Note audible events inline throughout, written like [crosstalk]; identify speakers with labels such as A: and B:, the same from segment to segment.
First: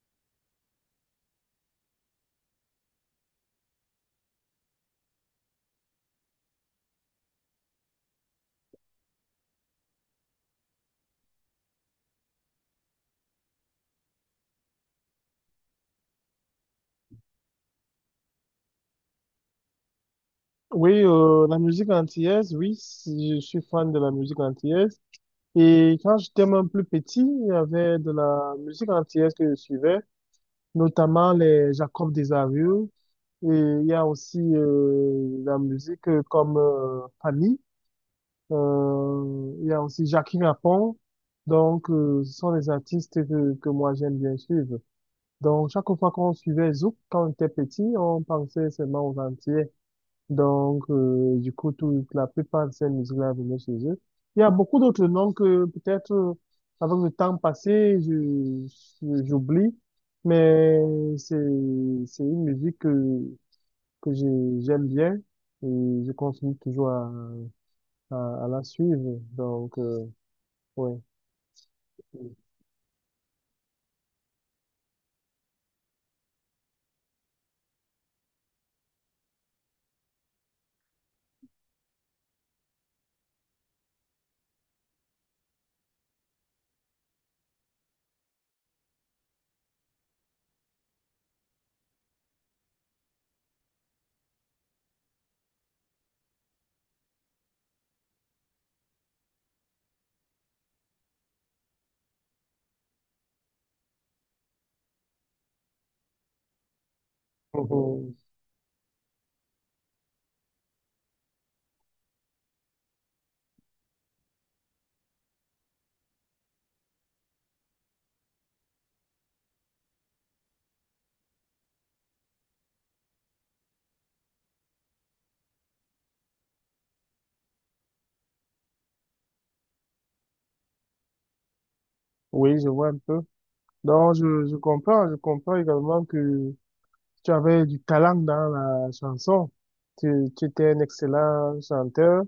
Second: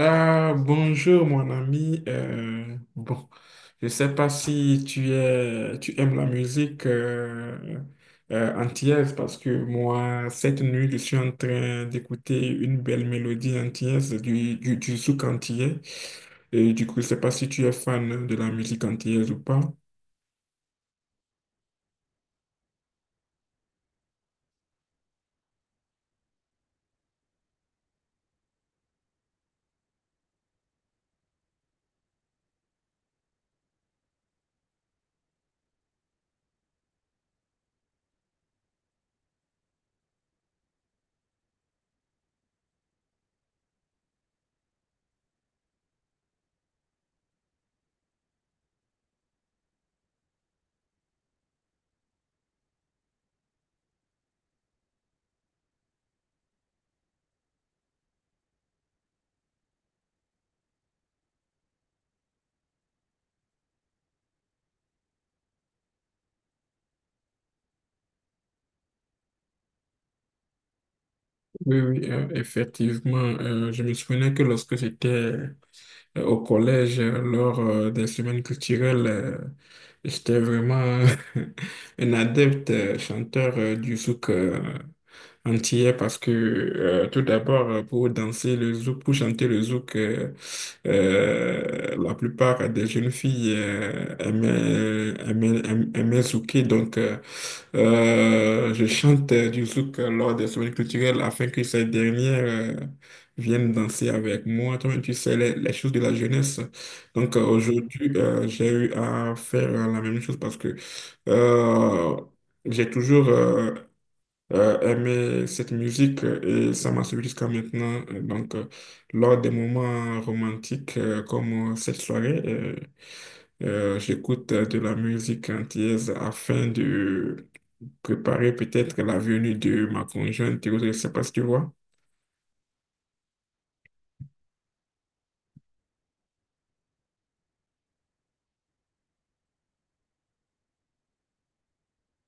A: Ah, bonjour mon ami. Je sais pas si tu aimes la musique antillaise parce que moi, cette nuit, je suis en train d'écouter une belle mélodie antillaise du zouk antillais. Et du coup, je sais pas si tu es fan de la musique antillaise ou pas.
B: Oui, la musique antillaise, oui, je suis fan de la musique antillaise. Et quand j'étais même plus petit, il y avait de la musique antillaise que je suivais, notamment les Jacob Desarieux. Et il y a aussi la musique comme Fanny. Il y a aussi Jackie Rapon. Donc, ce sont des artistes que moi j'aime bien suivre. Donc, chaque fois qu'on suivait Zouk, quand on était petit, on pensait seulement aux Antillais. Donc, du coup, toute la plupart de ces musiques-là venaient chez eux. Il y a beaucoup d'autres noms que peut-être, avec le temps passé, j'oublie, mais c'est, c'est une musique que j'aime bien et je continue toujours à la suivre. Donc, ouais.
A: Oui, oui, effectivement. Je me souvenais que lorsque j'étais au collège, lors des semaines culturelles, j'étais vraiment [laughs] un adepte chanteur du souk entière parce que tout d'abord, pour danser le zouk, pour chanter le zouk, la plupart des jeunes filles aimaient zouker. Donc, je chante du zouk lors des semaines culturelles afin que ces dernières viennent danser avec moi. Toi-même, tu sais, les choses de la jeunesse. Donc, aujourd'hui,
B: Mhm.
A: j'ai eu à faire la même chose parce que euh, j'ai toujours aimer cette musique et ça m'a suivi jusqu'à maintenant. Donc, lors des moments romantiques comme cette soirée, j'écoute de la musique antillaise afin de préparer peut-être la venue de ma conjointe et autres. Je ne sais pas si tu vois.
B: Oui, je vois un peu. Donc, je comprends également que tu avais du talent dans la chanson. Tu, tu étais un excellent chanteur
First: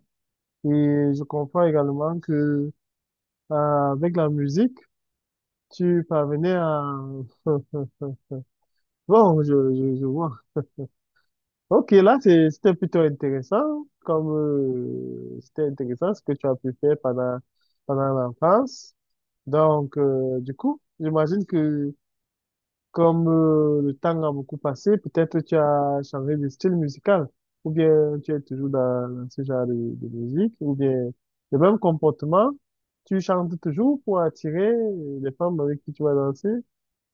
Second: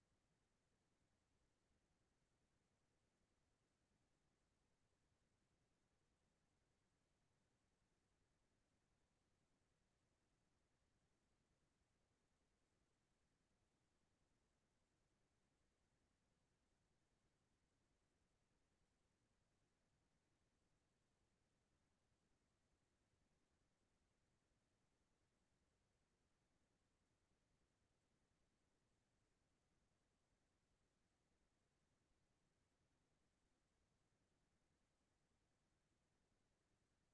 B: et je comprends également que avec la musique, tu parvenais à... [laughs] Bon, je vois. Ok, là, c'était plutôt intéressant, comme c'était intéressant ce que tu as pu faire pendant, pendant l'enfance. Donc, du coup, j'imagine que comme le temps a beaucoup passé, peut-être tu as changé de style musical, ou bien tu es toujours dans ce genre de musique, ou bien le même comportement, tu chantes toujours pour attirer les femmes avec qui tu vas danser,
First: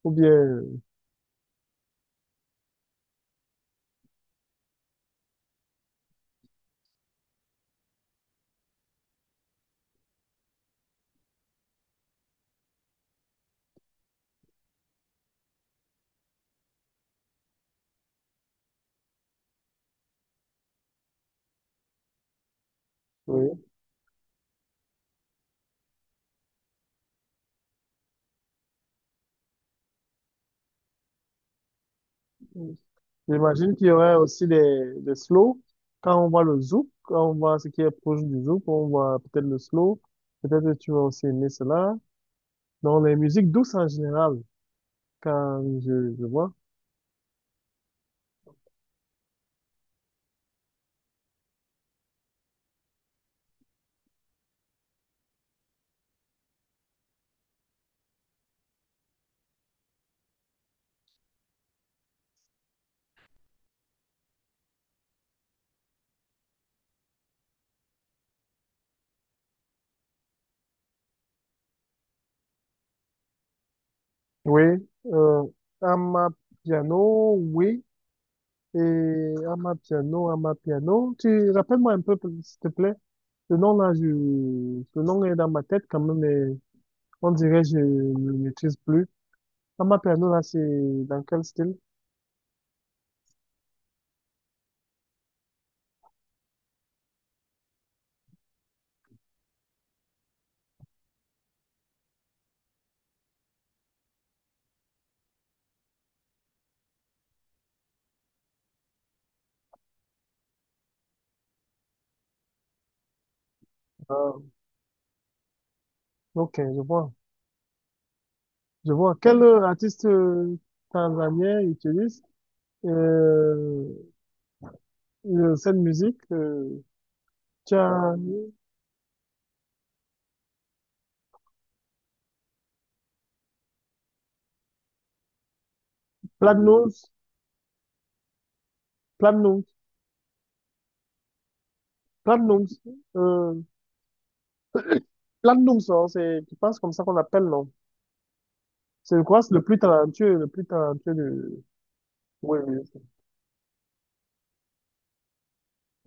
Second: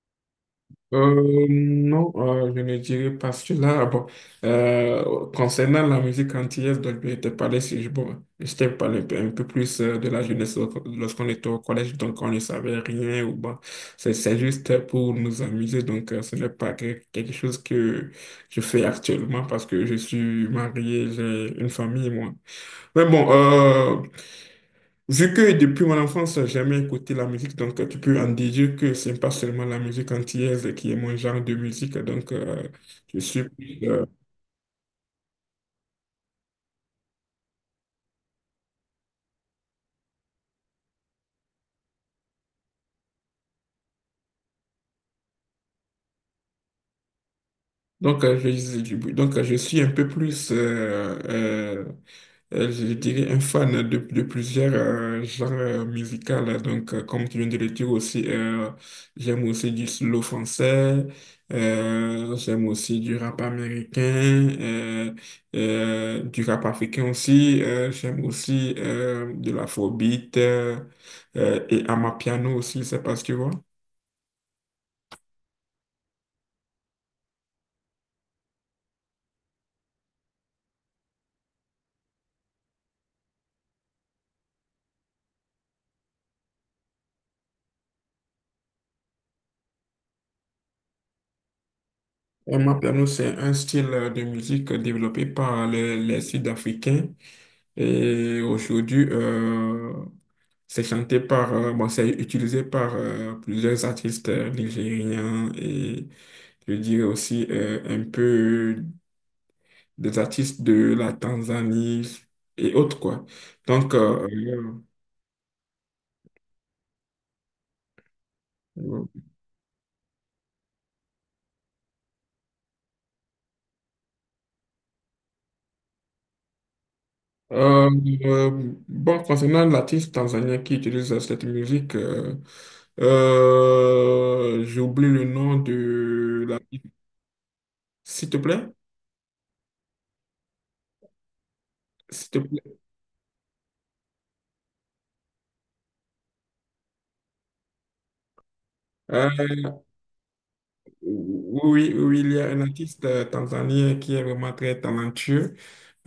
B: ou bien,
A: Non, je ne dirais pas cela. Ah bon, concernant la musique antillaise dont je te parlais, si je, bon, je t'ai parlé un peu plus de la jeunesse lorsqu'on était au collège, donc on ne savait rien. Ou bon, c'est juste pour nous amuser, donc ce n'est pas quelque chose que je fais actuellement parce que je suis marié, j'ai une famille, moi. Mais bon,
B: oui.
A: vu que depuis mon enfance, j'ai jamais écouté la musique, donc tu peux en déduire que c'est pas seulement la musique antillaise qui est mon genre de musique. Donc, je suis.
B: J'imagine qu'il y aurait aussi des slow. Quand on voit le zouk, quand on voit ce qui est proche du zouk, on voit peut-être le slow, peut-être tu vas aussi aimer cela. Donc les musiques douces en général, quand je vois.
A: Donc, je suis un peu plus, je dirais, un fan de plusieurs genres musicaux. Là. Donc, comme tu viens de le dire aussi, j'aime aussi du slow français, j'aime aussi du rap américain, du rap africain aussi, j'aime aussi de l'afrobeat et amapiano aussi, c'est parce que tu vois.
B: Oui, euh, Amapiano, oui, et Amapiano, Amapiano. Tu rappelles-moi un peu, s'il te plaît. Le nom là, je, le nom est dans ma tête quand même, mais on dirait que je ne le maîtrise plus. Amapiano là, c'est dans quel style?
A: Et moi, piano, c'est un style de musique développé par les Sud-Africains. Et aujourd'hui, c'est chanté par, c'est utilisé par plusieurs artistes nigériens et je dirais aussi un peu des artistes de la Tanzanie et autres, quoi. Donc,
B: Ah, ok, je vois. Je
A: euh,
B: vois. Quel artiste tanzanien utilise euh, cette musique? Tu
A: Euh,
B: as
A: concernant l'artiste tanzanien qui utilise cette musique, j'oublie le nom de l'artiste.
B: Platinum,
A: S'il te plaît,
B: Platinum,
A: s'il te
B: Platinum.
A: plaît.
B: Plandum, ça, hein, c'est, je pense comme ça qu'on appelle, non? C'est, je
A: Euh,
B: crois, que c'est le plus talentueux de,
A: oui, oui, oui, il y a
B: oui,
A: un
B: oui,
A: artiste tanzanien qui est vraiment très talentueux.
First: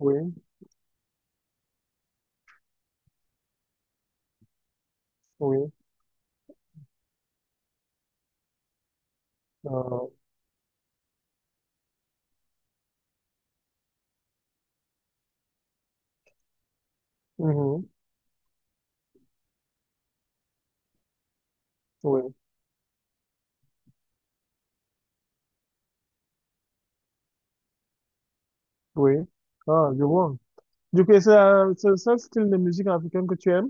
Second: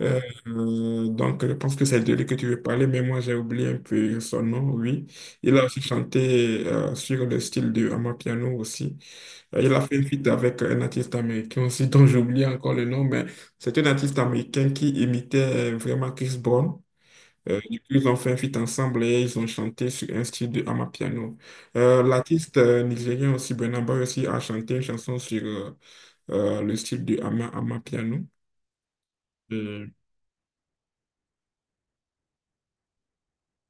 A: Euh, donc, je pense que c'est de lui que tu veux parler, mais moi, j'ai oublié un peu son nom, oui. Il a
B: oui,
A: aussi chanté sur le style de Amapiano aussi. Il a fait une
B: euh,
A: feat avec un artiste américain aussi, dont j'oublie encore le nom, mais c'est un artiste américain qui imitait vraiment Chris Brown. Du coup,
B: mhm,
A: ils ont fait un feat ensemble et ils ont chanté sur un style de Amapiano.
B: oui,
A: L'artiste nigérien aussi, Burna Boy aussi, a chanté une chanson sur le style de Amapiano.
B: oui. Ah, je vois. Du coup, c'est le seul style de musique africaine que tu aimes?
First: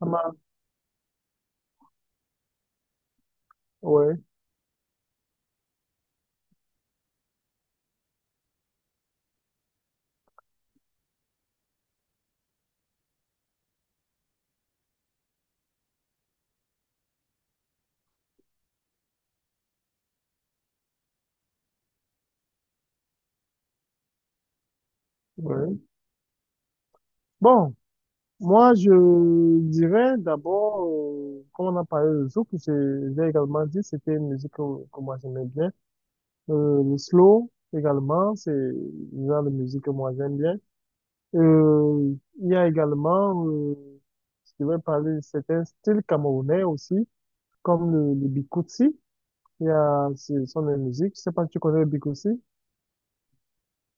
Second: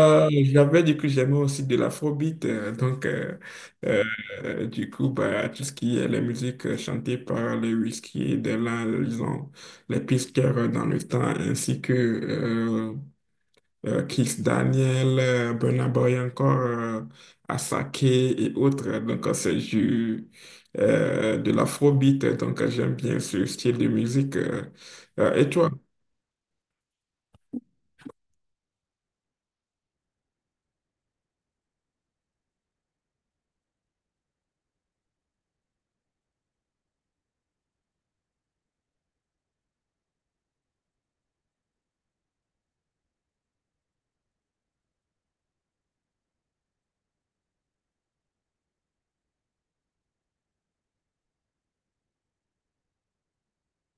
B: Ah, ma-
A: J'avais dit que j'aimais aussi de l'afrobeat, euh,
B: Oui,
A: du coup, bah, tout ce qui est la musique chantée par les whisky, de là, disons, les pisteurs dans le temps, ainsi que Kiss Daniel, Burna Boy encore, Asake et autres. Donc, c'est du, de l'afrobeat, donc j'aime bien ce style de musique. Et toi?
B: oui. Bon, moi, je dirais d'abord, comme on a parlé de Zouk, j'ai également dit, c'était une musique que moi j'aimais bien. Le slow, également, c'est le genre de musique que moi j'aime bien. Euh, il y a également, je vais parler de certains styles camerounais aussi, comme le bikutsi. Il y a, ce sont des musiques. Je sais pas si tu connais le bikutsi.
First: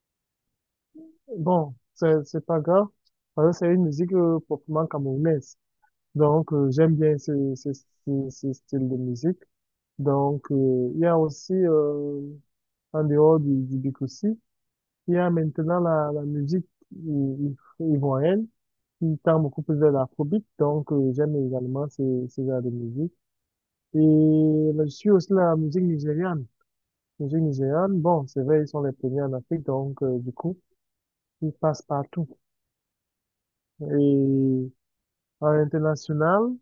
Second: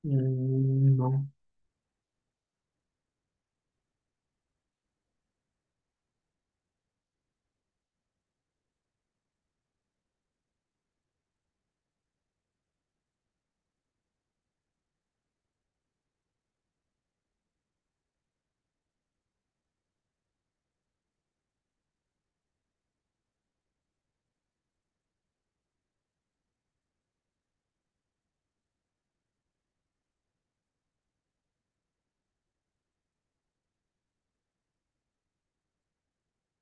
A: Hmm, non.
B: Bon, c'est pas grave, parce que c'est une musique proprement camerounaise. Donc, j'aime bien ce style de musique. Donc, il y a aussi, en dehors du bikutsi, il y a maintenant la musique i- ivoirienne qui tend beaucoup plus vers l'afrobeat. Donc, j'aime également ce, ce genre de musique. Et là, je suis aussi la musique nigériane. La musique nigériane, bon, c'est vrai, ils sont les premiers en Afrique, donc du coup, ils passent partout. Et à l'international,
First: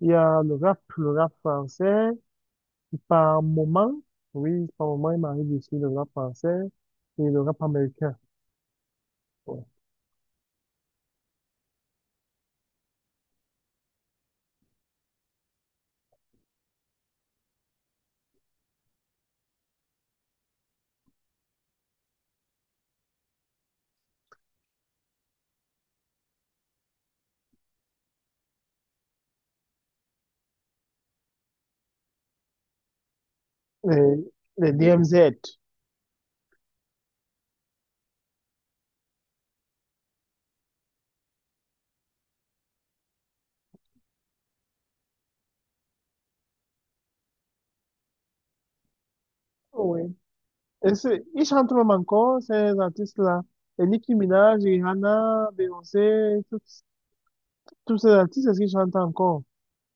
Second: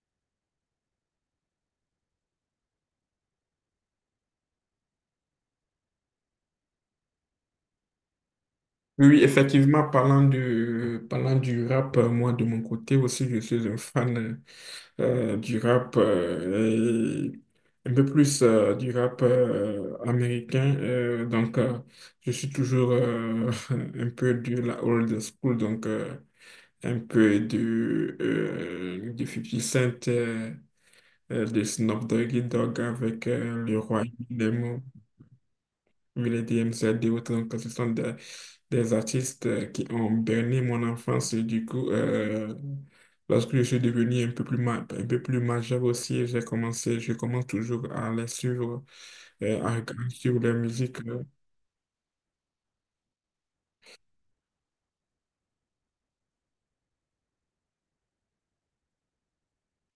B: il y a le rap français. Par moment, oui, par moment, il m'arrive aussi le rap français et le rap américain.
A: Oui,
B: Ouais.
A: effectivement, parlant du rap, moi de mon côté aussi, je suis un fan du rap, et un peu plus du rap américain. Donc, je suis toujours [laughs] un peu de la old school, donc un peu du 50 Cent, de Snoop Doggy Dogg avec le roi
B: Et
A: des
B: les
A: mots
B: DMZ.
A: l'EDM, c'est des autres, donc ce sont des artistes qui ont berné mon enfance. Et du coup, lorsque je suis devenu un peu plus, un peu plus majeur aussi, j'ai commencé, je commence toujours à les suivre, à
B: Oui.
A: regarder sur leur
B: Et
A: musique.
B: ils chantent même encore, ces artistes-là. Et Nicki Minaj, Rihanna, Beyoncé, tous tous ces artistes, est-ce qu'ils chantent encore?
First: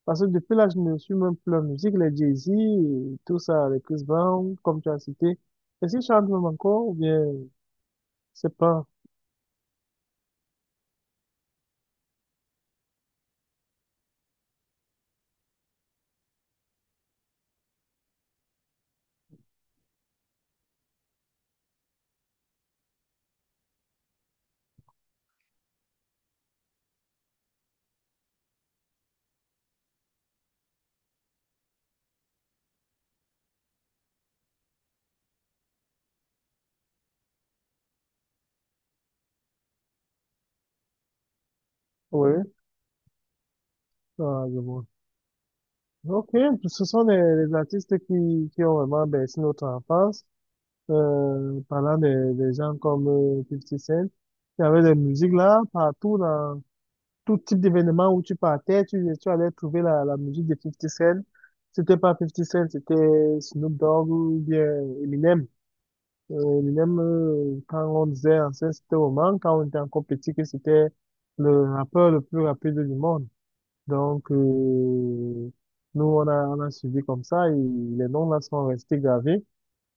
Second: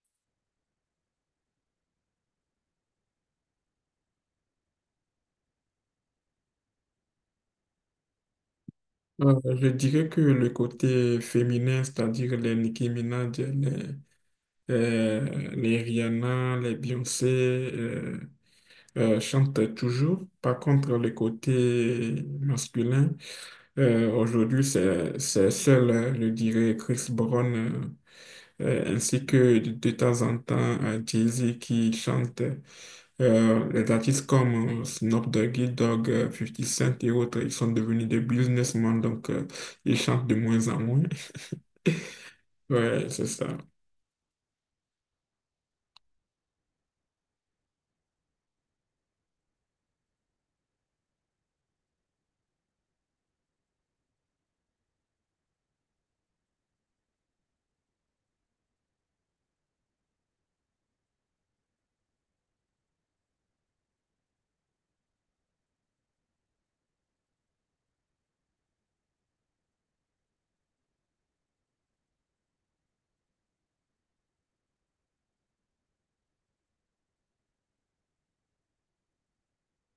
B: Parce que depuis là, je ne suis même plus la musique, les Jay-Z, et tout ça, les Chris Brown, comme tu as cité. Est-ce qu'ils chantent même encore ou bien, c'est pas.
A: Je dirais que le côté féminin, c'est-à-dire les Nicki Minaj, les Rihanna, les Beyoncé, chantent toujours. Par contre, le côté masculin, aujourd'hui, c'est seul, je dirais, Chris Brown, ainsi que de temps en temps Jay-Z qui chante. Les artistes comme Snoop Doggy Dogg, 50 Cent et autres, ils sont devenus des businessmen, donc ils chantent de moins en moins. [laughs]
B: Oui,
A: Ouais, c'est ça.
B: ah, je vois. Ok, ce sont les artistes qui ont vraiment bercé notre enfance. Parlant des gens comme 50 Cent, il y avait des musiques là, partout tout type d'événement où tu partais, tu allais trouver la musique de Fifty Cent. C'était pas Fifty Cent, c'était Snoop Dogg ou bien Eminem. Eminem, quand on disait ancien, c'était moment, quand on était encore petit, que c'était le rappeur le plus rapide du monde. Donc, nous, on on a suivi comme ça et les noms là sont restés gravés.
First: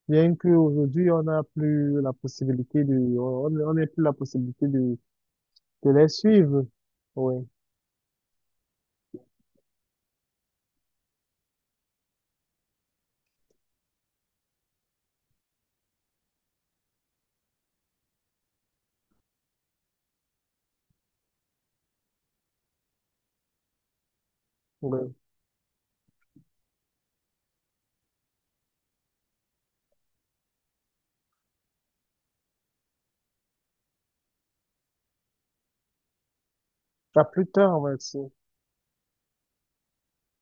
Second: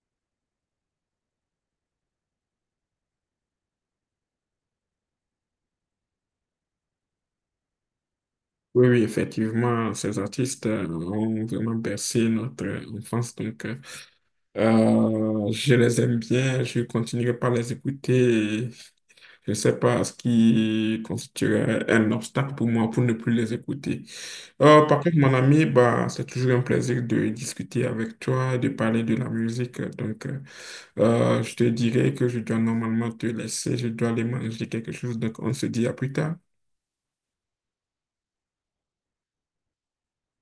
B: Bien qu'aujourd'hui, on n'a plus la possibilité de, on n'a plus la possibilité de les suivre. Oui.
A: Oui, oui, effectivement, ces artistes ont vraiment bercé notre enfance. Donc, je les aime bien, je continuerai par les écouter. Je ne sais pas ce qui constituerait un obstacle pour moi pour ne plus les écouter. Par contre, mon ami, bah, c'est toujours un plaisir de discuter avec toi, de parler de la musique. Donc, je te dirais que je dois normalement te laisser, je dois aller manger quelque chose. Donc, on se dit à plus tard.
B: À plus tard, ouais, c'est-